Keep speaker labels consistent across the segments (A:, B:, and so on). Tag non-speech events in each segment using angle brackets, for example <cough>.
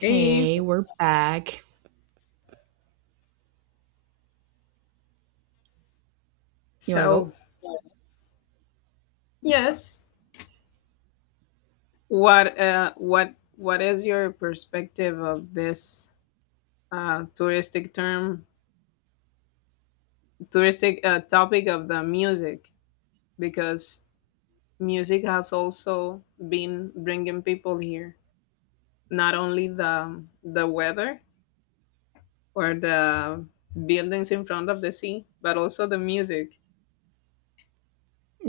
A: Hey,
B: we're back. You want to go?
A: so Yes. what what is your perspective of this touristic term touristic topic of the music? Because music has also been bringing people here, not only the weather or the buildings in front of the sea, but also the music.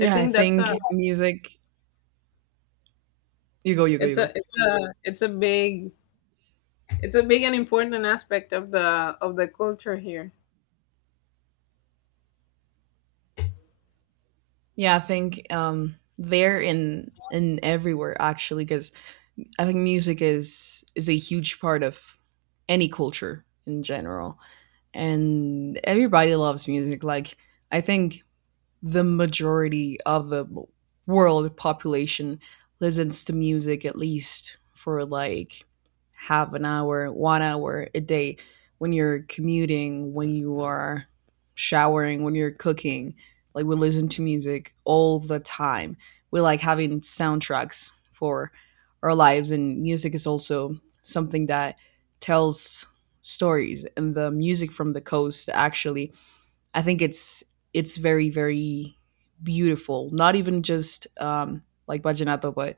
A: I
B: I
A: think that's a
B: think music. You go, you go, you
A: It's a
B: go.
A: it's a it's a big it's a big and important aspect of the culture here.
B: Yeah, I think there in everywhere actually, because I think music is a huge part of any culture in general, and everybody loves music. Like I think the majority of the world population listens to music at least for like half an hour, 1 hour a day when you're commuting, when you are showering, when you're cooking. Like we listen to music all the time. We like having soundtracks for our lives and music is also something that tells stories. And the music from the coast actually I think it's very very beautiful. Not even just like Bajanato, but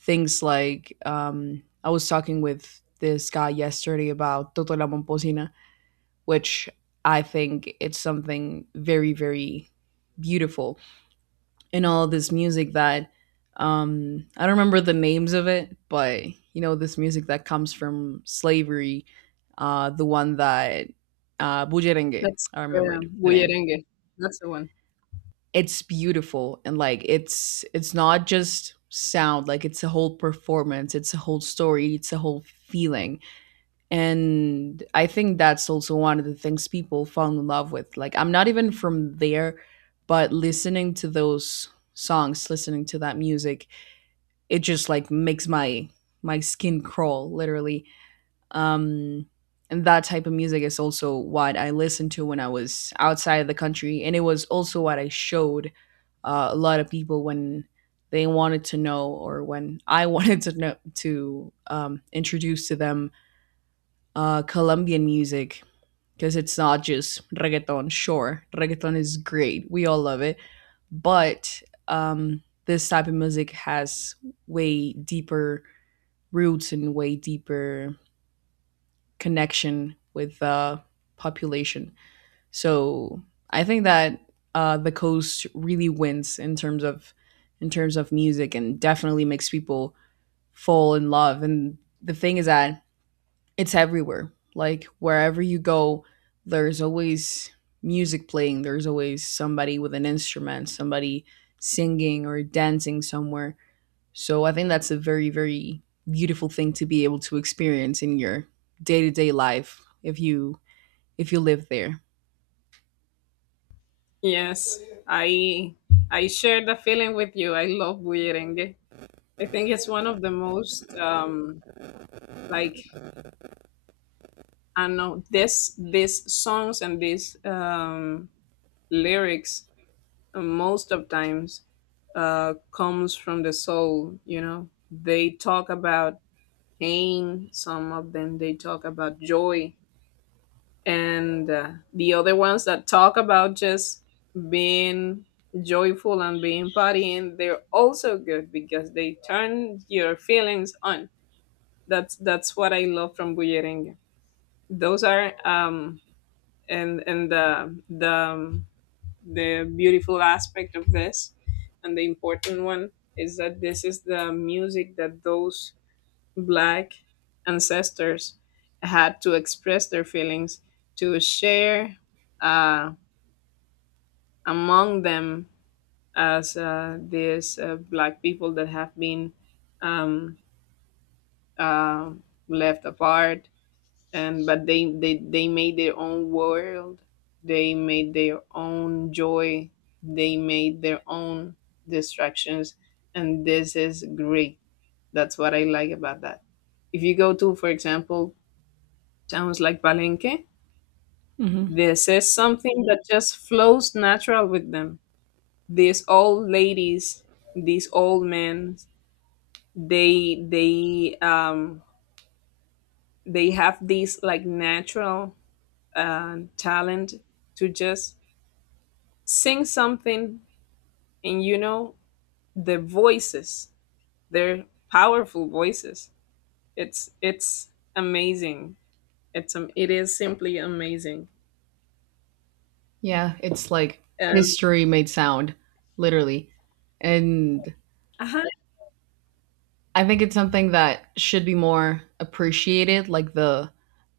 B: things like I was talking with this guy yesterday about Toto la Momposina, which I think it's something very very beautiful in all this music that, I don't remember the names of it, but you know this music that comes from slavery, the one that, Bujerengue.
A: That's
B: I remembered
A: the
B: the name.
A: bullerengue. That's the one.
B: It's beautiful, and like it's not just sound. Like it's a whole performance, it's a whole story, it's a whole feeling. And I think that's also one of the things people fall in love with. Like I'm not even from there, but listening to those songs, listening to that music, it just like makes my my skin crawl, literally. Um, and that type of music is also what I listened to when I was outside the country, and it was also what I showed a lot of people when they wanted to know, or when I <laughs> wanted to know to, introduce to them Colombian music, because it's not just reggaeton. Sure, reggaeton is great; we all love it, but this type of music has way deeper roots and way deeper connection with the population. So I think that the coast really wins in terms of, music, and definitely makes people fall in love. And the thing is that it's everywhere. Like wherever you go, there's always music playing. There's always somebody with an instrument, somebody singing or dancing somewhere. So I think that's a very, very beautiful thing to be able to experience in your day to day life if you live there.
A: Yes, I I share the feeling with you. I love bullerengue. I think it's one of the most like I don't know this these songs and these lyrics most of times comes from the soul, you know. They talk about pain, some of them they talk about joy, and the other ones that talk about just being joyful and being partying, they're also good because they turn your feelings on. That's what I love from bullerengue. Those are And the beautiful aspect of this and the important one is that this is the music that those Black ancestors had to express their feelings, to share, uh, among them, as these Black people that have been um, uh, left apart. And but they, they made their own world. They made their own joy. They made their own distractions, and this is great. That's what I like about that. If you go to, for example, sounds like Palenque.
B: Mm-hmm.
A: This is something that just flows natural with them. These old ladies, these old men, they they um they have this like natural talent to just sing something, and you know, the voices, they're powerful voices. It's amazing. It is simply amazing.
B: Yeah, it's like
A: And
B: history made sound, literally. And
A: uh huh,
B: I think it's something that should be more appreciated, like the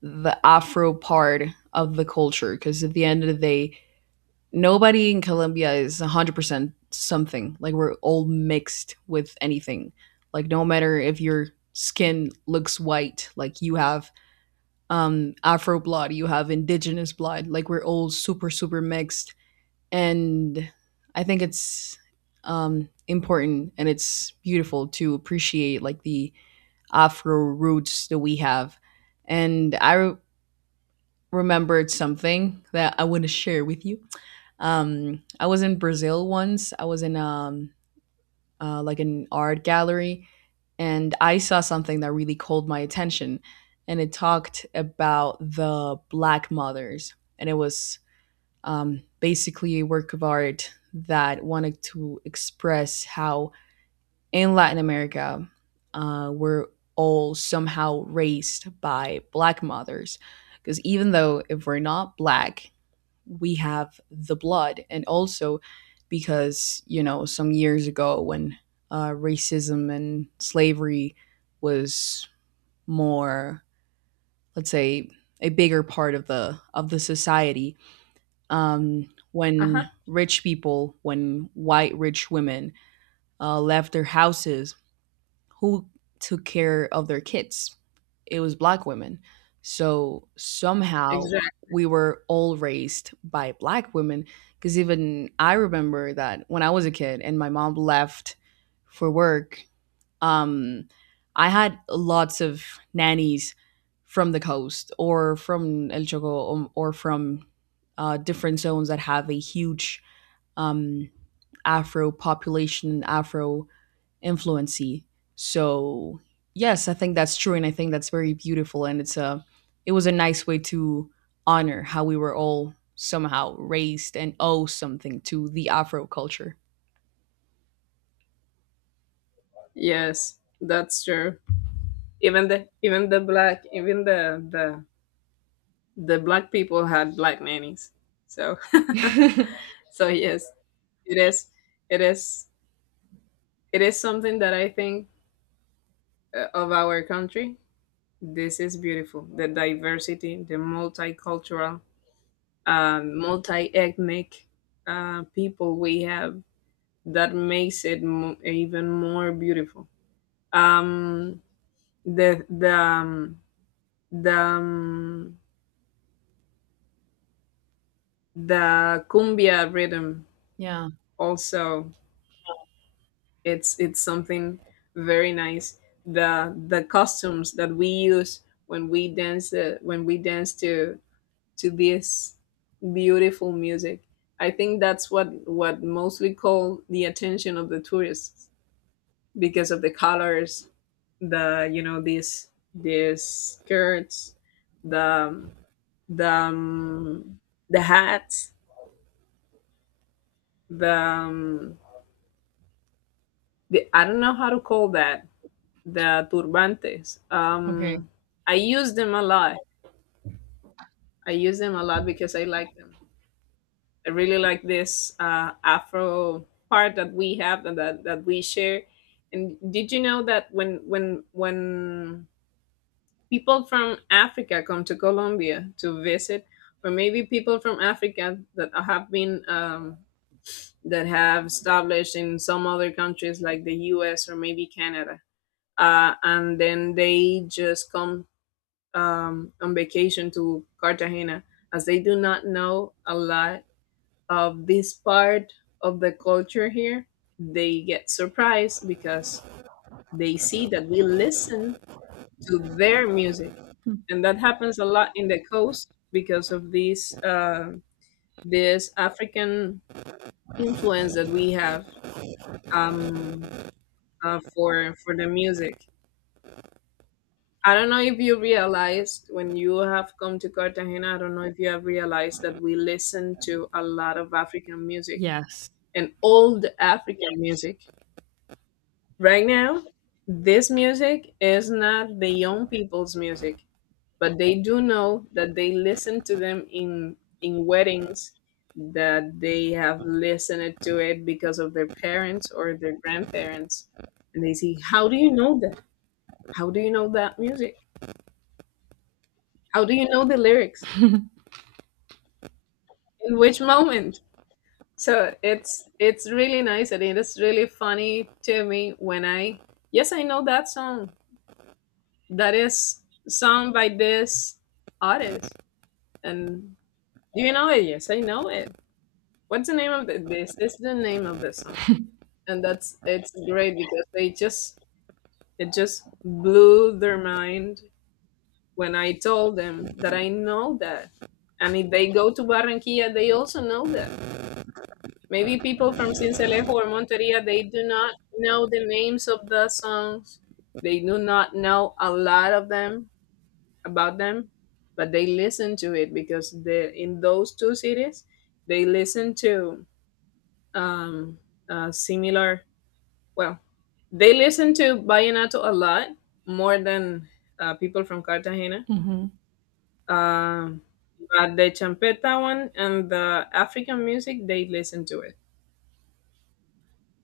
B: the Afro part of the culture, because at the end of the day, nobody in Colombia is 100% something. Like we're all mixed with anything. Like no matter if your skin looks white, like you have Afro blood, you have indigenous blood. Like we're all super super mixed, and I think it's important and it's beautiful to appreciate like the Afro roots that we have. And I remembered something that I want to share with you. I was in Brazil once. I was in, like, an art gallery, and I saw something that really called my attention. And it talked about the black mothers, and it was basically a work of art that wanted to express how in Latin America we're all somehow raised by black mothers, because even though if we're not black we have the blood, and also because you know some years ago when racism and slavery was more, let's say, a bigger part of the society.
A: uh huh,
B: When rich people, when white rich women left their houses, who took care of their kids? It was black women. So somehow
A: exactly.
B: we were all raised by black women. Because even I remember that when I was a kid and my mom left for work, um, I had lots of nannies from the coast, or from El Choco, or from different zones that have a huge, um, Afro population, Afro influency. So yes, I think that's true, and I think that's very beautiful, and it was a nice way to honor how we were all somehow raised and owe something to the Afro culture.
A: Yes, that's true. Even the black people had black nannies. So
B: <laughs>
A: <laughs> so yes, it is it is it is something that I think of our country. This is beautiful. The diversity, the multicultural, multi-ethnic people we have, that makes it even more beautiful. Um, the the um, the um, the cumbia rhythm
B: Yeah.
A: also, it's something very nice. The costumes that we use when we dance, to this beautiful music, I think that's what mostly called the attention of the tourists, because of the colors, the, you know, these skirts, the the um, the hats, the um, the, I don't know how to call that, the turbantes.
B: Okay.
A: I use them a lot. I use them a lot because I like them. I really like this Afro part that we have and that we share. And did you know that when people from Africa come to Colombia to visit, or maybe people from Africa that have been that have established in some other countries like the U.S. or maybe Canada, and then they just come on vacation to Cartagena, as they do not know a lot of this part of the culture here, they get surprised because they see that we listen to their music. And that happens a lot in the coast because of this African influence that we have um, for the music. I don't know if you realized when you have come to Cartagena, I don't know if you have realized that we listen to a lot of African music
B: Yes.
A: and old African music. Right now, this music is not the young people's music, but they do know that they listen to them in weddings, that they have listened to it because of their parents or their grandparents. And they see, how do you know that? How do you know that music? How do you know the lyrics? In which moment? So it's really nice, and it is really funny to me when I, yes, I know that song that is sung by this artist. And, do you know it? Yes, I know it. What's the name of this? This is the name of the song. And that's, it's great because they just, it just blew their mind when I told them that I know that. And if they go to Barranquilla, they also know that. Maybe people from Sincelejo or Monteria, they do not know the names of the songs. They do not know a lot of them about them, but they listen to it because the in those two cities, they listen to um, similar. Well, they listen to vallenato a lot more than people from Cartagena.
B: Hmm.
A: Um, but the champeta one and the African music, they listen to it.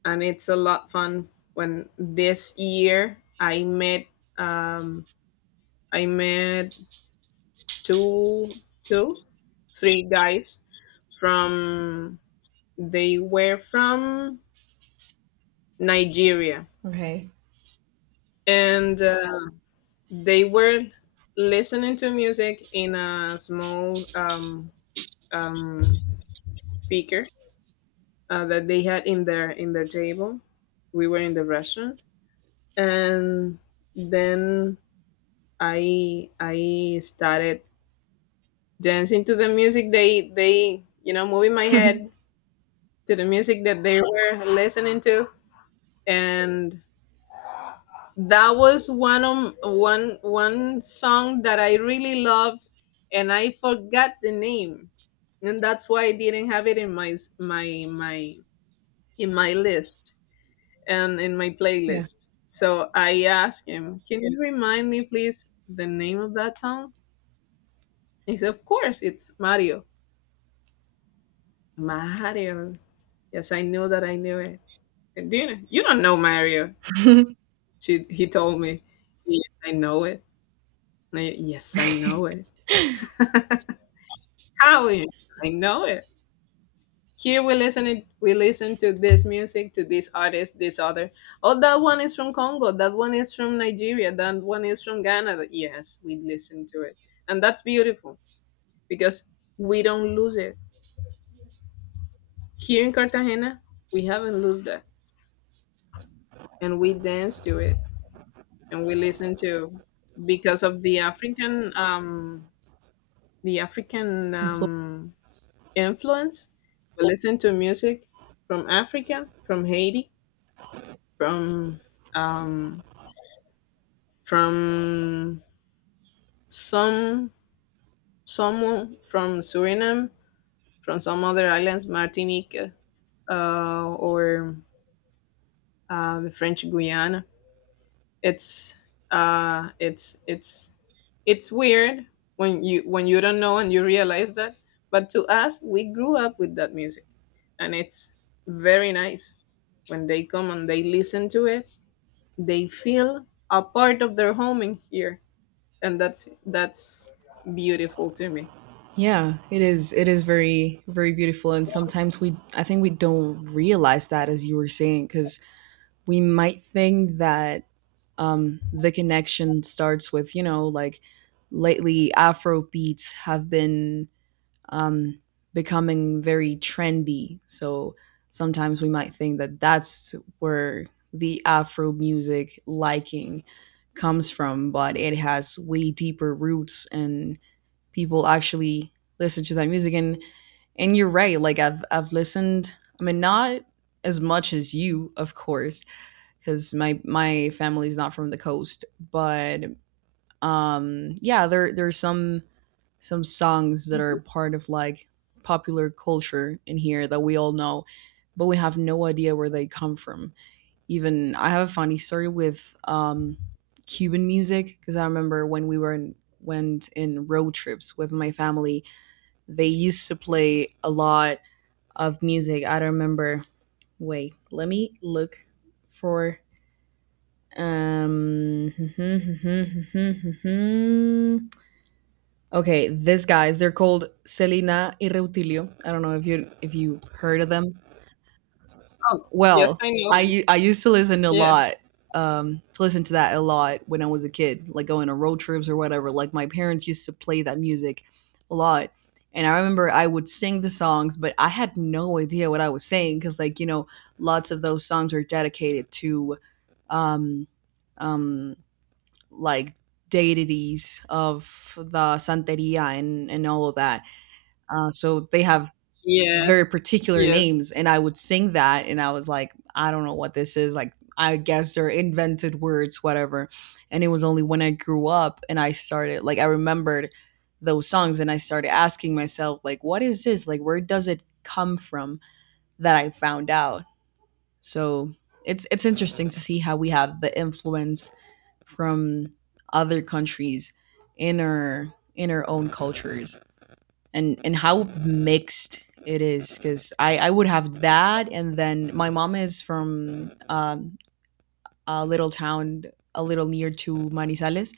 A: And it's a lot fun when this year um, I met two two three guys from, they were from Nigeria,
B: Okay.
A: and they were listening to music in a small um, speaker that they had in their table. We were in the restaurant, and then I started dancing to the music they, you know, moving my head to the music that they were listening to. And that was one of one song that I really loved, and I forgot the name. And that's why I didn't have it in my list and in my
B: Yeah.
A: playlist. So I asked him, "Can you remind me please the name of that song?" He said, "Of course, it's Mario." Mario. Yes, I knew that I knew it. And do you know, you don't know Mario.
B: <laughs>
A: She, he told me, yes, I know it. And I, yes, I know it. How you, I know it. Here we listen it we listen to this music, to this artist, this other. Oh, that one is from Congo, that one is from Nigeria, that one is from Ghana. Yes, we listen to it. And that's beautiful, because we don't lose it. Here in Cartagena, we haven't lost that. And we dance to it and we listen to, because of the African the African
B: Influ-
A: um, influence. We listen to music from Africa, from Haiti, from um, from some some from Suriname, from some other islands, Martinique, or the French Guiana. It's uh it's it's it's weird when you, when you don't know and you realize that. But to us, we grew up with that music, and it's very nice when they come and they listen to it. They feel a part of their home in here, and that's beautiful to me.
B: yeah. It is. It is very, very beautiful. And sometimes we, I think we don't realize that, as you were saying, because we might think that, the connection starts with you know like lately afro beats have been, um, becoming very trendy, so sometimes we might think that that's where the afro music liking comes from, but it has way deeper roots, and people actually listen to that music. And you're right. Like I've listened, I mean, not as much as you of course, because my family's not from the coast. But yeah, there's some songs that are part of like popular culture in here that we all know, but we have no idea where they come from. Even I have a funny story with Cuban music, because I remember when we were in went in road trips with my family, they used to play a lot of music. I don't remember. Wait, let me look for, um. <laughs> Okay, this guys, they're called Selena y Reutilio. I don't know if you heard of them.
A: Oh, yes,
B: Well,
A: I know them.
B: I used to listen a
A: Yeah.
B: lot. To listen to that a lot when I was a kid, like going on road trips or whatever. Like my parents used to play that music a lot, and I remember I would sing the songs, but I had no idea what I was saying because, like you know, lots of those songs are dedicated to, um, um, like, deities of the Santeria, and all of that. So they have very
A: yes
B: particular
A: yes
B: names. And I would sing that and I was like, I don't know what this is. Like, I guess they're invented words, whatever. And it was only when I grew up and I started, like, I remembered those songs and I started asking myself, like, what is this? Like, where does it come from, that I found out? So it's interesting to see how we have the influence from other countries in our in our own cultures, and how mixed it is, because I would have that, and then my mom is from a little town a little near to Manizales,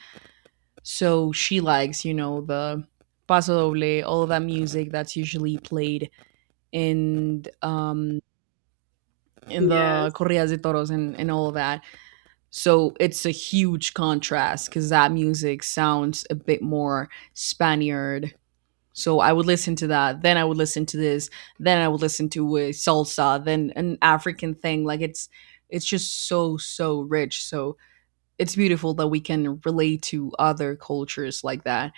B: so she likes you know the paso doble, all of that music that's usually played in um in the
A: yes,
B: corridas de toros, and all of that. So it's a huge contrast because that music sounds a bit more Spaniard. So I would listen to that, then I would listen to this, then I would listen to salsa, then an African thing. Like it's just so so rich. So it's beautiful that we can relate to other cultures like that.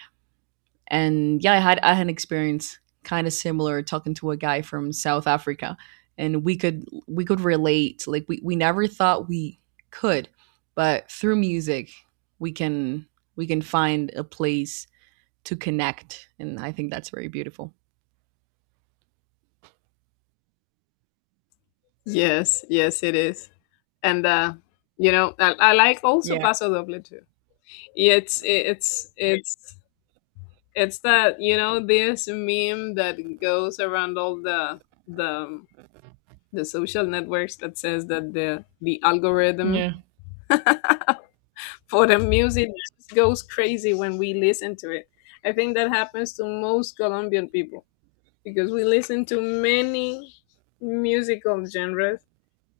B: And yeah, I had an experience kind of similar, talking to a guy from South Africa, and we could relate. Like we never thought we could, but through music we can we can find a place to connect, and I think that's very beautiful.
A: yes, it is. And you know, I like also
B: Yeah,
A: paso doble too. It's it's that, you know, this meme that goes around all the the social networks that says that the algorithm
B: yeah.
A: for the music just goes crazy when we listen to it. I think that happens to most Colombian people because we listen to many musical genres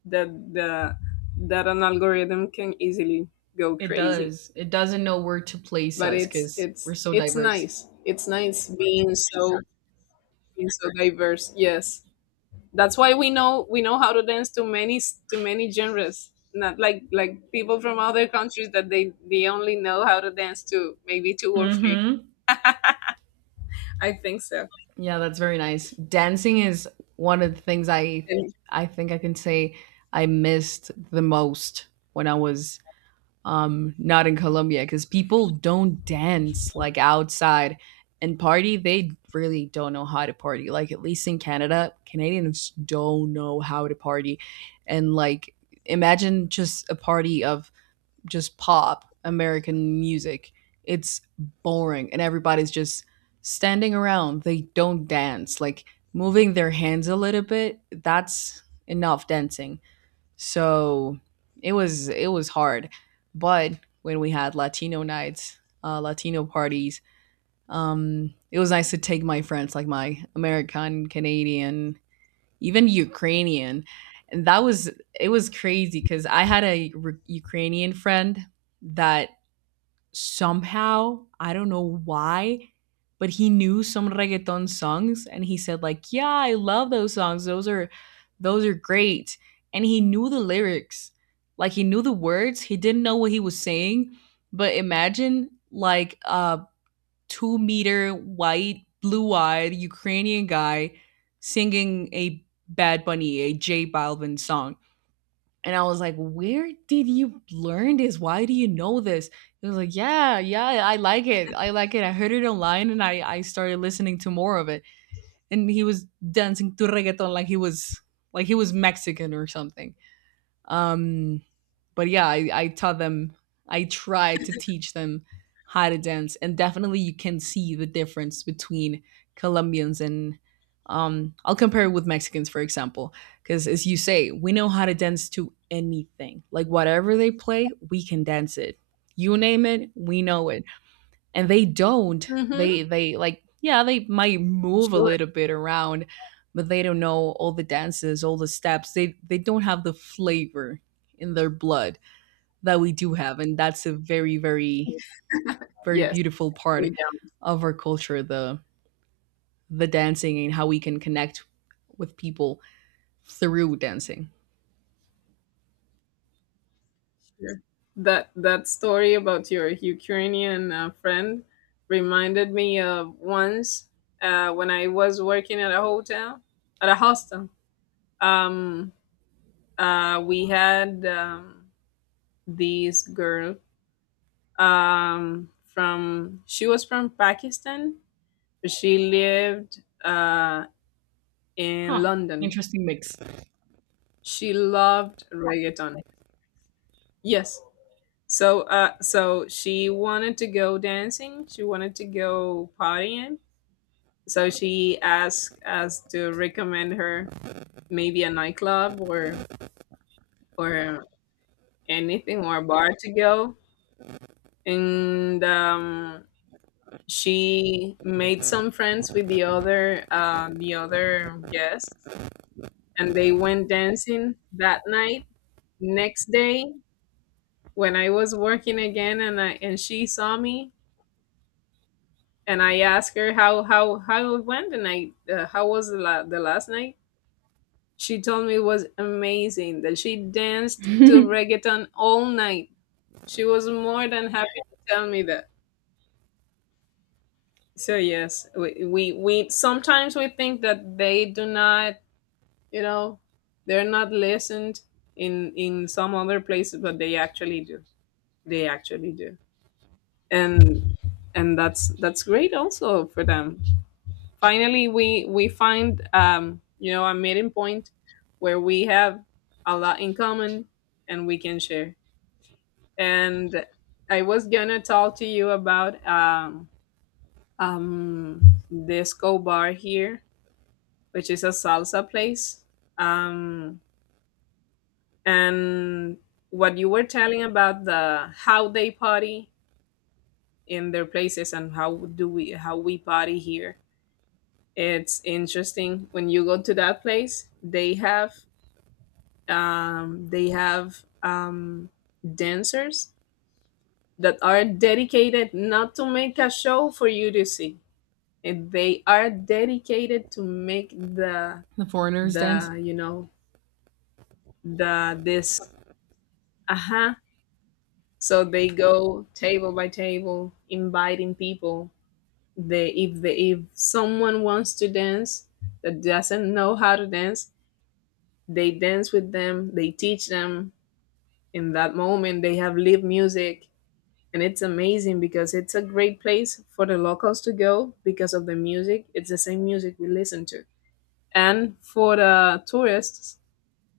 A: that the that an algorithm can easily go
B: It
A: crazy.
B: does. It doesn't know where to place
A: But
B: us
A: it's
B: because we're
A: it's
B: so
A: it's
B: diverse.
A: nice. It's nice being so, being so diverse. Yes, that's why we know, we know how to dance to many genres. Not like, like people from other countries that they only know how to dance to maybe two or three.
B: Hmm.
A: I think so.
B: Yeah, that's very nice. Dancing is one of the things I
A: And,
B: I think I can say I missed the most when I was not in Colombia, cuz people don't dance like outside. And party, they really don't know how to party. Like at least in Canada, Canadians don't know how to party. And like imagine just a party of just pop American music. It's boring and everybody's just standing around. They don't dance. Like moving their hands a little bit, that's enough dancing. So it was hard. But when we had Latino nights, Latino parties, it was nice to take my friends, like my American, Canadian, even Ukrainian. And that was it was crazy, because I had a Ukrainian friend that, somehow I don't know why, but he knew some reggaeton songs and he said like, "Yeah, I love those songs. Those are great." And he knew the lyrics. Like he knew the words, he didn't know what he was saying, but imagine like 2-meter white, blue eyed Ukrainian guy singing a Bad Bunny, a J Balvin song. And I was like, where did you learn this? Why do you know this? He was like, yeah, yeah, I like it. I like it. I heard it online, and I started listening to more of it. And he was dancing to reggaeton like he was Mexican or something. Um but yeah, I taught them, I tried to teach them how to dance, and definitely you can see the difference between Colombians and I'll compare it with Mexicans, for example, because as you say, we know how to dance to anything. Like whatever they play, we can dance it. You name it, we know it. And they don't.
A: hmm,
B: They like yeah, they might move a
A: sure.
B: little bit around, but they don't know all the dances, all the steps. They don't have the flavor in their blood that we do have, and that's a very, very, very
A: Yes,
B: beautiful
A: they
B: part
A: down
B: of our culture, the dancing and how we can connect with people through dancing.
A: here. That that story about your Ukrainian friend reminded me of once when I was working at a hotel, at a hostel. Um, we had this girl from she was from Pakistan, but she lived in
B: Huh.
A: London.
B: Interesting mix.
A: She loved reggaeton. Yes. So so she wanted to go dancing. She wanted to go partying. So she asked us to recommend her maybe a nightclub or anything, or a bar to go. And She made some friends with the other guests and they went dancing that night, next day when I was working again and she saw me and I asked her how it went and I how was the last night. She told me it was amazing, that she
B: <laughs>
A: danced to
B: The
A: reggaeton all night. She was more than happy to tell me that. So yes, we sometimes we think that they do not, you know they're not listened in some other places, but they actually do. They actually do. And and that's great also for them. Finally we find a meeting point where we have a lot in common and we can share. And I was gonna talk to you about um disco bar here, which is a salsa place. Um and What you were telling about the how they party in their places and how do we how we party here. It's interesting, when you go to that place, they have um they have um dancers that are dedicated not to make a show for you to see, and they are dedicated to make
B: foreigners dance.
A: the you know the this uh So they go table by table, inviting people. They, if they, if someone wants to dance that doesn't know how to dance, they dance with them. They teach them. In that moment, they have live music, and it's amazing because it's a great place for the locals to go because of the music. It's the same music we listen to, and for the tourists,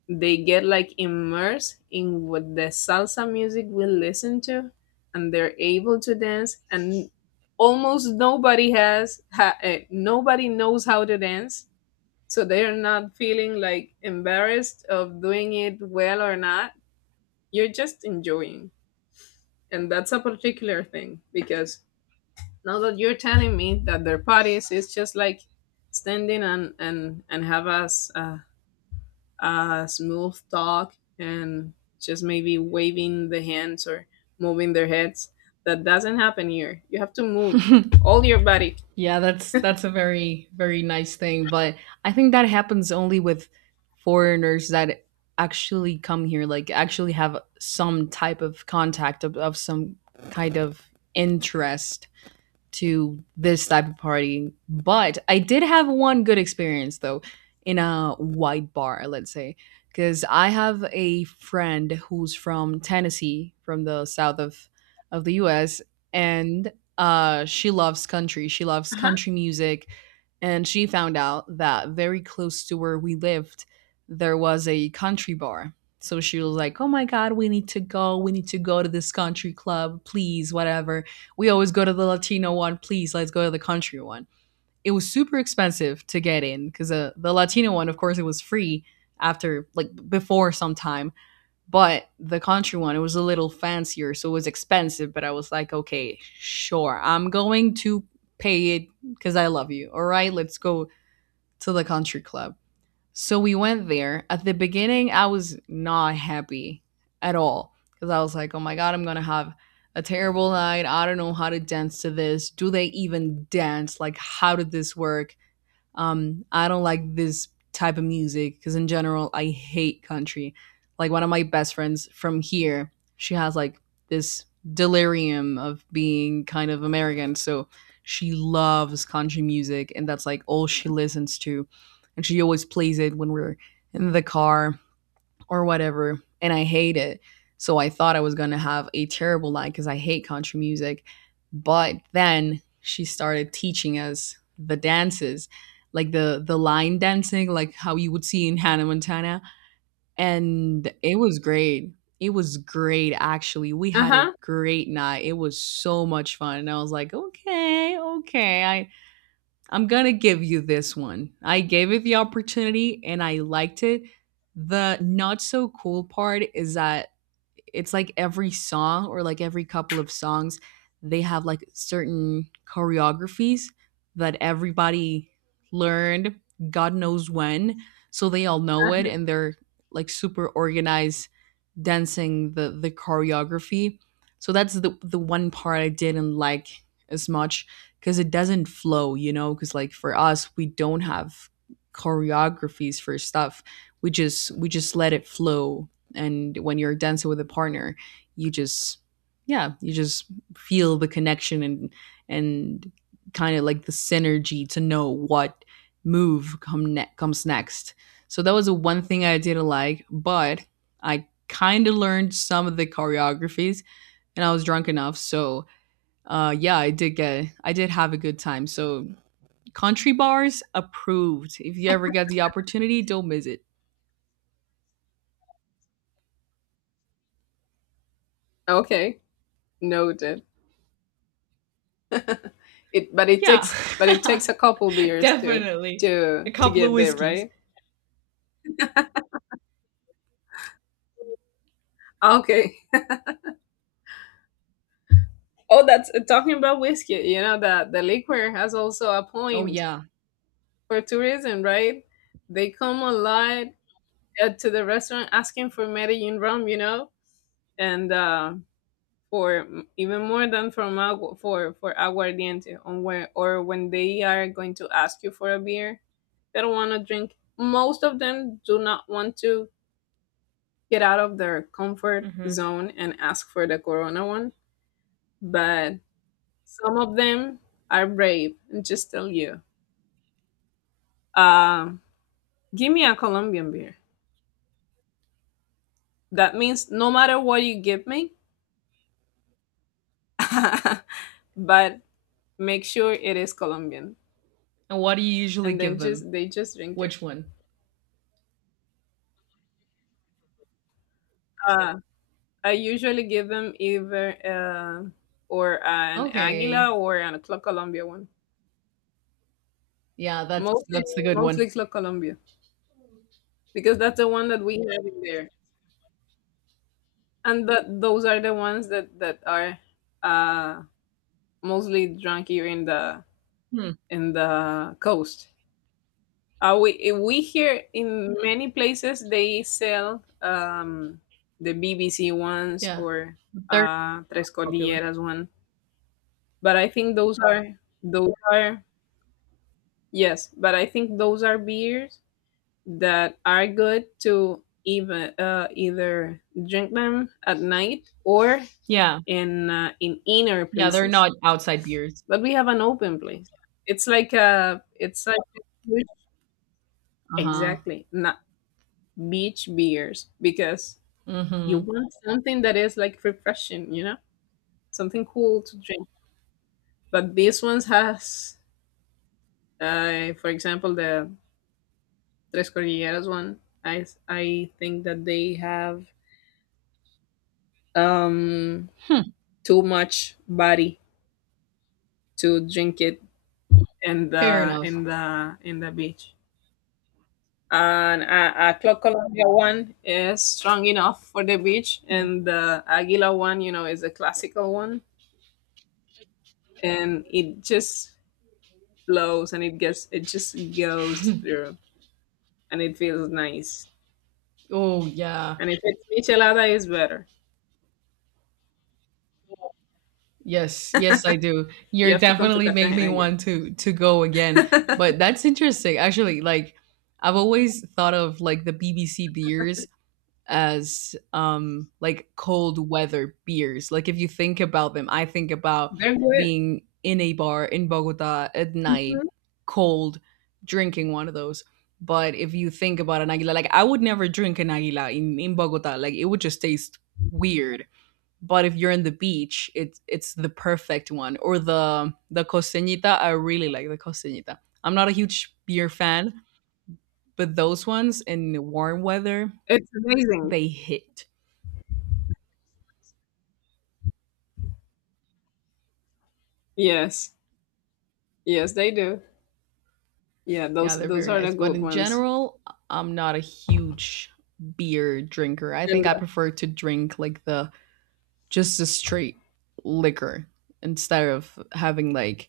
A: they get like immersed in what the salsa music we listen to, and they're able to dance. And almost nobody nobody knows how to dance, so they're not feeling like embarrassed of doing it well or not. You're just enjoying. And that's a particular thing, because now that you're telling me that their parties is just like standing and have us a smooth talk, and just maybe waving the hands or moving their heads. That doesn't happen here. You have to move all your body.
B: Yeah, that's a very, very nice thing, but I think that happens only with foreigners that actually come here, like actually have some type of contact of some kind of interest to this type of party. But I did have one good experience though in a white bar, let's say, because I have a friend who's from Tennessee, from the south of the U.S., and she loves country. She loves
A: Uh huh.
B: country music, and she found out that very close to where we lived, there was a country bar. So she was like, "Oh my God, we need to go. We need to go to this country club, please, whatever." We always go to the Latino one. Please, let's go to the country one. It was super expensive to get in because the Latino one, of course, it was free after, like, before some time, but the country one, it was a little fancier, so it was expensive. But I was like, okay, sure, I'm going to pay it because I love you. All right, let's go to the country club. So we went there. At the beginning, I was not happy at all because I was like, oh my God, I'm going to have a terrible night. I don't know how to dance to this. Do they even dance? Like, how did this work? I don't like this type of music because in general I hate country. Like one of my best friends from here, she has like this delirium of being kind of American, so she loves country music and that's like all she listens to. And she always plays it when we're in the car or whatever. And I hate it. So I thought I was going to have a terrible night because I hate country music. But then she started teaching us the dances, like the line dancing, like how you would see in Hannah Montana. And it was great. It was great actually. We
A: Uh
B: had a
A: huh.
B: great night. It was so much fun. And I was like, okay, okay. I'm going to give you this one. I gave it the opportunity and I liked it. The not so cool part is that it's like every song or like every couple of songs, they have like certain choreographies that everybody learned God knows when. So they all know it and they're like super organized dancing the choreography. So that's the one part I didn't like as much because it doesn't flow, you know. Because like for us, we don't have choreographies for stuff. We just let it flow. And when you're dancing with a partner, you just yeah, you just feel the connection and kind of like the synergy to know what comes next. So that was the one thing I didn't like, but I kind of learned some of the choreographies and I was drunk enough, so yeah, I did have a good time. So country bars approved, if you ever get the opportunity, don't miss it.
A: Okay, noted. It,
B: Yeah,
A: but it takes
B: <laughs>
A: a couple beers to
B: definitely. A
A: to
B: couple of
A: get there,
B: whiskeys.
A: right? Okay. Oh, that's talking about whiskey. You know that the liquor has also a
B: Oh
A: point
B: yeah.
A: for tourism, right? They come a lot to the restaurant asking for Medellin rum, you know, and for even more than from agu- for aguardiente. On where or when they are going to ask you for a beer, they don't want to drink, most of them do not want to get out of their comfort
B: Hmm.
A: zone and ask for the corona one. But some of them are brave and just tell you, uh, give me a Colombian beer. That means no matter what you give me, <laughs> but make sure it is Colombian.
B: And what do you usually
A: And then
B: give them?
A: just, they just drink it.
B: Which one?
A: uh, I usually give them either or an Aguila
B: Okay.
A: or an Club Colombia one.
B: Yeah, that's
A: Mostly,
B: that's the good one.
A: mostly Club Colombia because that's the one that we have in there, and that those are the ones that that are uh, mostly drunk here
B: Hmm.
A: in the coast. We here in many places they sell the BBC ones
B: Yeah,
A: or
B: they're
A: Tres
B: popular.
A: Cordilleras one, but I think those are those are yes, but I think those are beers that are good to even either drink them at night or
B: Yeah.
A: in inner
B: Yeah, they're
A: places.
B: not outside beers.
A: But we have an open place. It's like a, it's like a huge,
B: Uh-huh.
A: exactly not beach beers because you
B: Mm-hmm.
A: want something that is like refreshing, you know, something cool to drink. But these ones has, for example, the Tres Cordilleras one. I think that they have um
B: Hmm.
A: too much body to drink it in the
B: Fair
A: in
B: enough.
A: the in the beach. And a Clock Colombia one is strong enough for the beach,
B: Yeah.
A: and the Aguila one, you know, is a classical one, and it just flows and it gets, it just goes through, and it feels nice.
B: Oh yeah.
A: And if it's michelada, it's better.
B: Yes, yes, I do.
A: You
B: You're
A: have to come to
B: definitely making me
A: Cartagena again.
B: want to go
A: <laughs>
B: again. But
A: They're
B: that's interesting. Actually, like I've always thought of like the BBC beers as like cold weather beers. Like if you think about them, I think about
A: good.
B: being in a bar in Bogota at night,
A: Mhm.
B: cold, drinking one of those. But if you think about an aguila, like I would never drink an aguila in Bogota. Like it would just taste weird. But if you're in the beach, it's the perfect one, or the costeñita. I really like the costeñita. I'm not a huge beer fan, but those ones in warm weather,
A: It's amazing.
B: they hit.
A: Yes, yes, they do. Yeah,
B: Yeah,
A: those
B: they're
A: those
B: very
A: are the
B: nice, but
A: good
B: in
A: ones.
B: general, I'm not a huge beer drinker. I think
A: And
B: I prefer to drink like the just the straight liquor instead of having like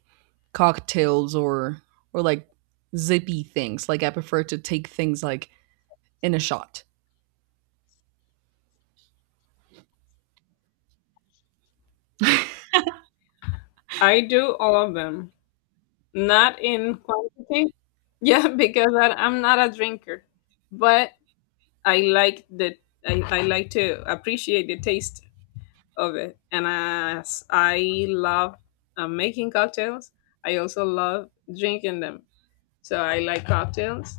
B: cocktails or like zippy things. Like I prefer to take things like in a shot.
A: I do all of them, not in quantity. Yeah, <laughs> because I'm not a drinker, but I like the I like to appreciate the taste of it. And as I love making cocktails, I also love drinking them. So I like cocktails.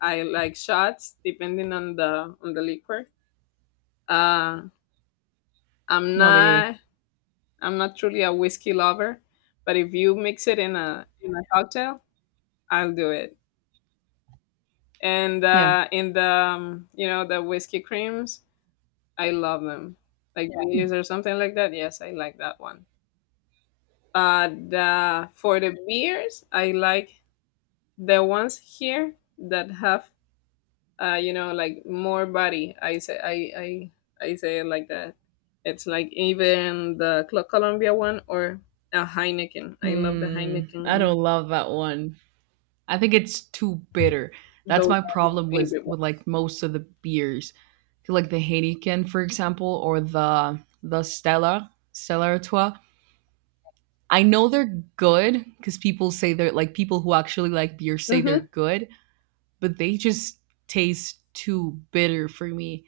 A: I like shots, depending on the liquor. Uh, I'm
B: No, me neither.
A: not I'm not truly a whiskey lover, but if you mix it in a cocktail, I'll do it. And
B: Yeah.
A: in the you know, the whiskey creams, I love them, like yeah,
B: Mm.
A: Baileys or something like that. Yes, I like that one. The for the beers, I like the ones here that have you know, like more body. I I say it like that. It's like even the Clo- Colombia one or a Heineken. I love the
B: Mm, I
A: Heineken.
B: don't love that one. I think it's too bitter. That's
A: Those
B: my
A: are my
B: problem
A: favorite
B: with
A: ones.
B: like most of the beers. I feel like the Heineken, for example, or the the Stella Artois. I know they're good because people say they're like people who actually like beer say they're
A: Mhm.
B: good, but they just taste too bitter for me.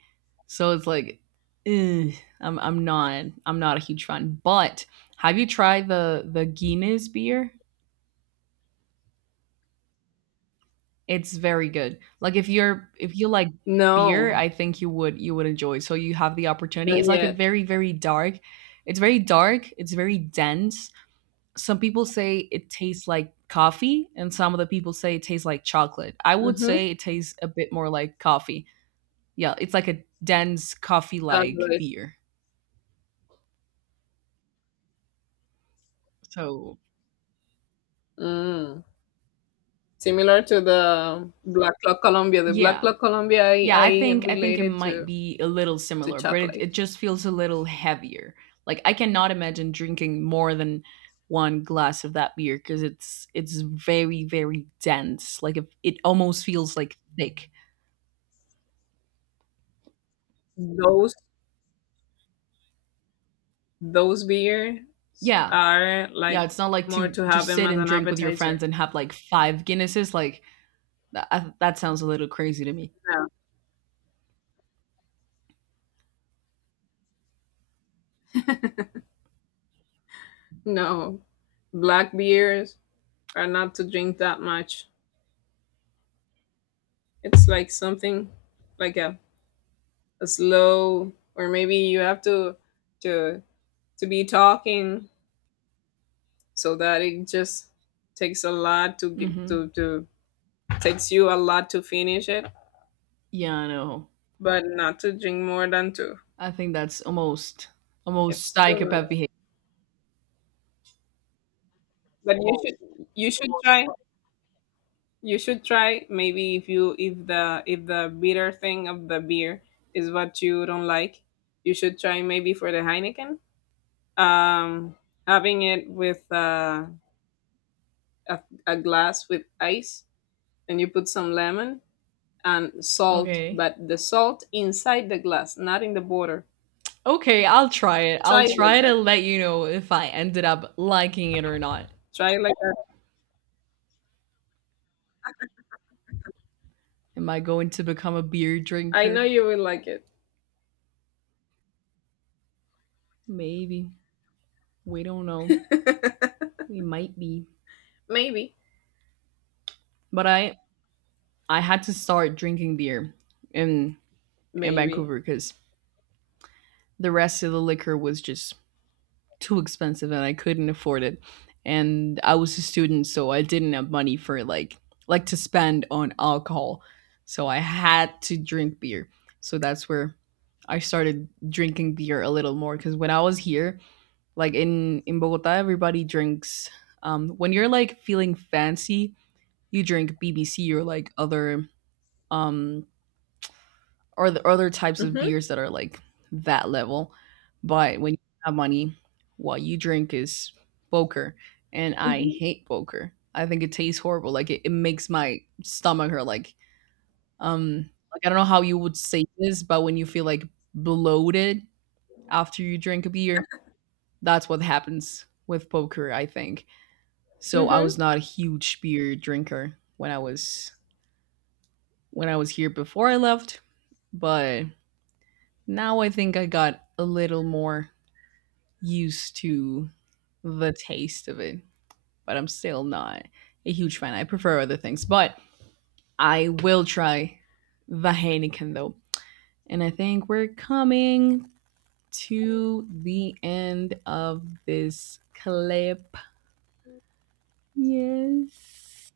B: So it's like, ugh, I'm not a huge fan. But have you tried the Guinness beer? It's very good. Like if you're if you like beer,
A: No,
B: I think you would enjoy. So you have the opportunity.
A: not
B: It's like a
A: yet.
B: very, very dark. It's very dark. It's very dense. Some people say it tastes like coffee, and some of the people say it tastes like chocolate. I would
A: Mhm.
B: say it tastes a bit more like coffee. Yeah, it's like a dense coffee like
A: Chocolate.
B: beer. So
A: Mm. Similar to the Black Clock Colombia. The Black
B: yeah.
A: Clock Colombia, I,
B: Yeah,
A: I
B: I think it
A: related
B: might be a little
A: to
B: similar, but it
A: chocolate.
B: just feels a little heavier. Like I cannot imagine drinking more than one glass of that beer because it's very, very dense. Like if, it almost feels like thick.
A: Those those beers
B: Yeah,
A: are
B: yeah.
A: like
B: It's not like
A: more
B: to
A: to have
B: just
A: them
B: sit
A: as
B: and
A: an
B: drink with your
A: appetizer.
B: friends and have like five Guinnesses. Like that I, that sounds a little crazy to me.
A: No, no. Black beers are not to drink that much. It's like something like a slow, or maybe you have to to to be talking so that it just takes a lot to get
B: Hmm.
A: to, takes you a lot to finish it.
B: Yeah, I know.
A: But not to drink more than two,
B: I think that's almost almost
A: it's too much.
B: psychopath behavior.
A: But you should, you should try, you should try maybe, if you if the, if the bitter thing of the beer is what you don't like, you should try maybe for the Heineken, um having it with a, a glass with ice, and you put some lemon and salt,
B: Okay.
A: but the salt inside the glass, not in the border.
B: Okay, I'll try it.
A: Try
B: I'll
A: it like
B: try to
A: that.
B: let you know if I ended up liking it or not.
A: Try it like that.
B: Am I going to become a beer
A: I know
B: drinker?
A: you will like it.
B: Maybe. We don't know.
A: <laughs>
B: We might be.
A: Maybe,
B: But I had to start drinking beer in in
A: maybe.
B: Vancouver cuz the rest of the liquor was just too expensive and I couldn't afford it. And I was a student, so I didn't have money for like to spend on alcohol. So I had to drink beer. So that's where I started drinking beer a little more because when I was here, like in Bogota, everybody drinks. When you're like feeling fancy, you drink BBC or like other um or the other types of
A: Mhm.
B: beers that are like that level. But when you have money, what you drink is poker, and I
A: Mhm.
B: hate poker. I think it tastes horrible. Like it makes my stomach hurt. Like I don't know how you would say this, but when you feel like bloated after you drink a beer, that's what happens with poker. I think. So I
A: Mhm.
B: was not a huge beer drinker when I was here before I left, but now I think I got a little more used to the taste of it, but I'm still not a huge fan. I prefer other things, but I will try the Heineken though. And I think we're coming to the end of this clip. Yes.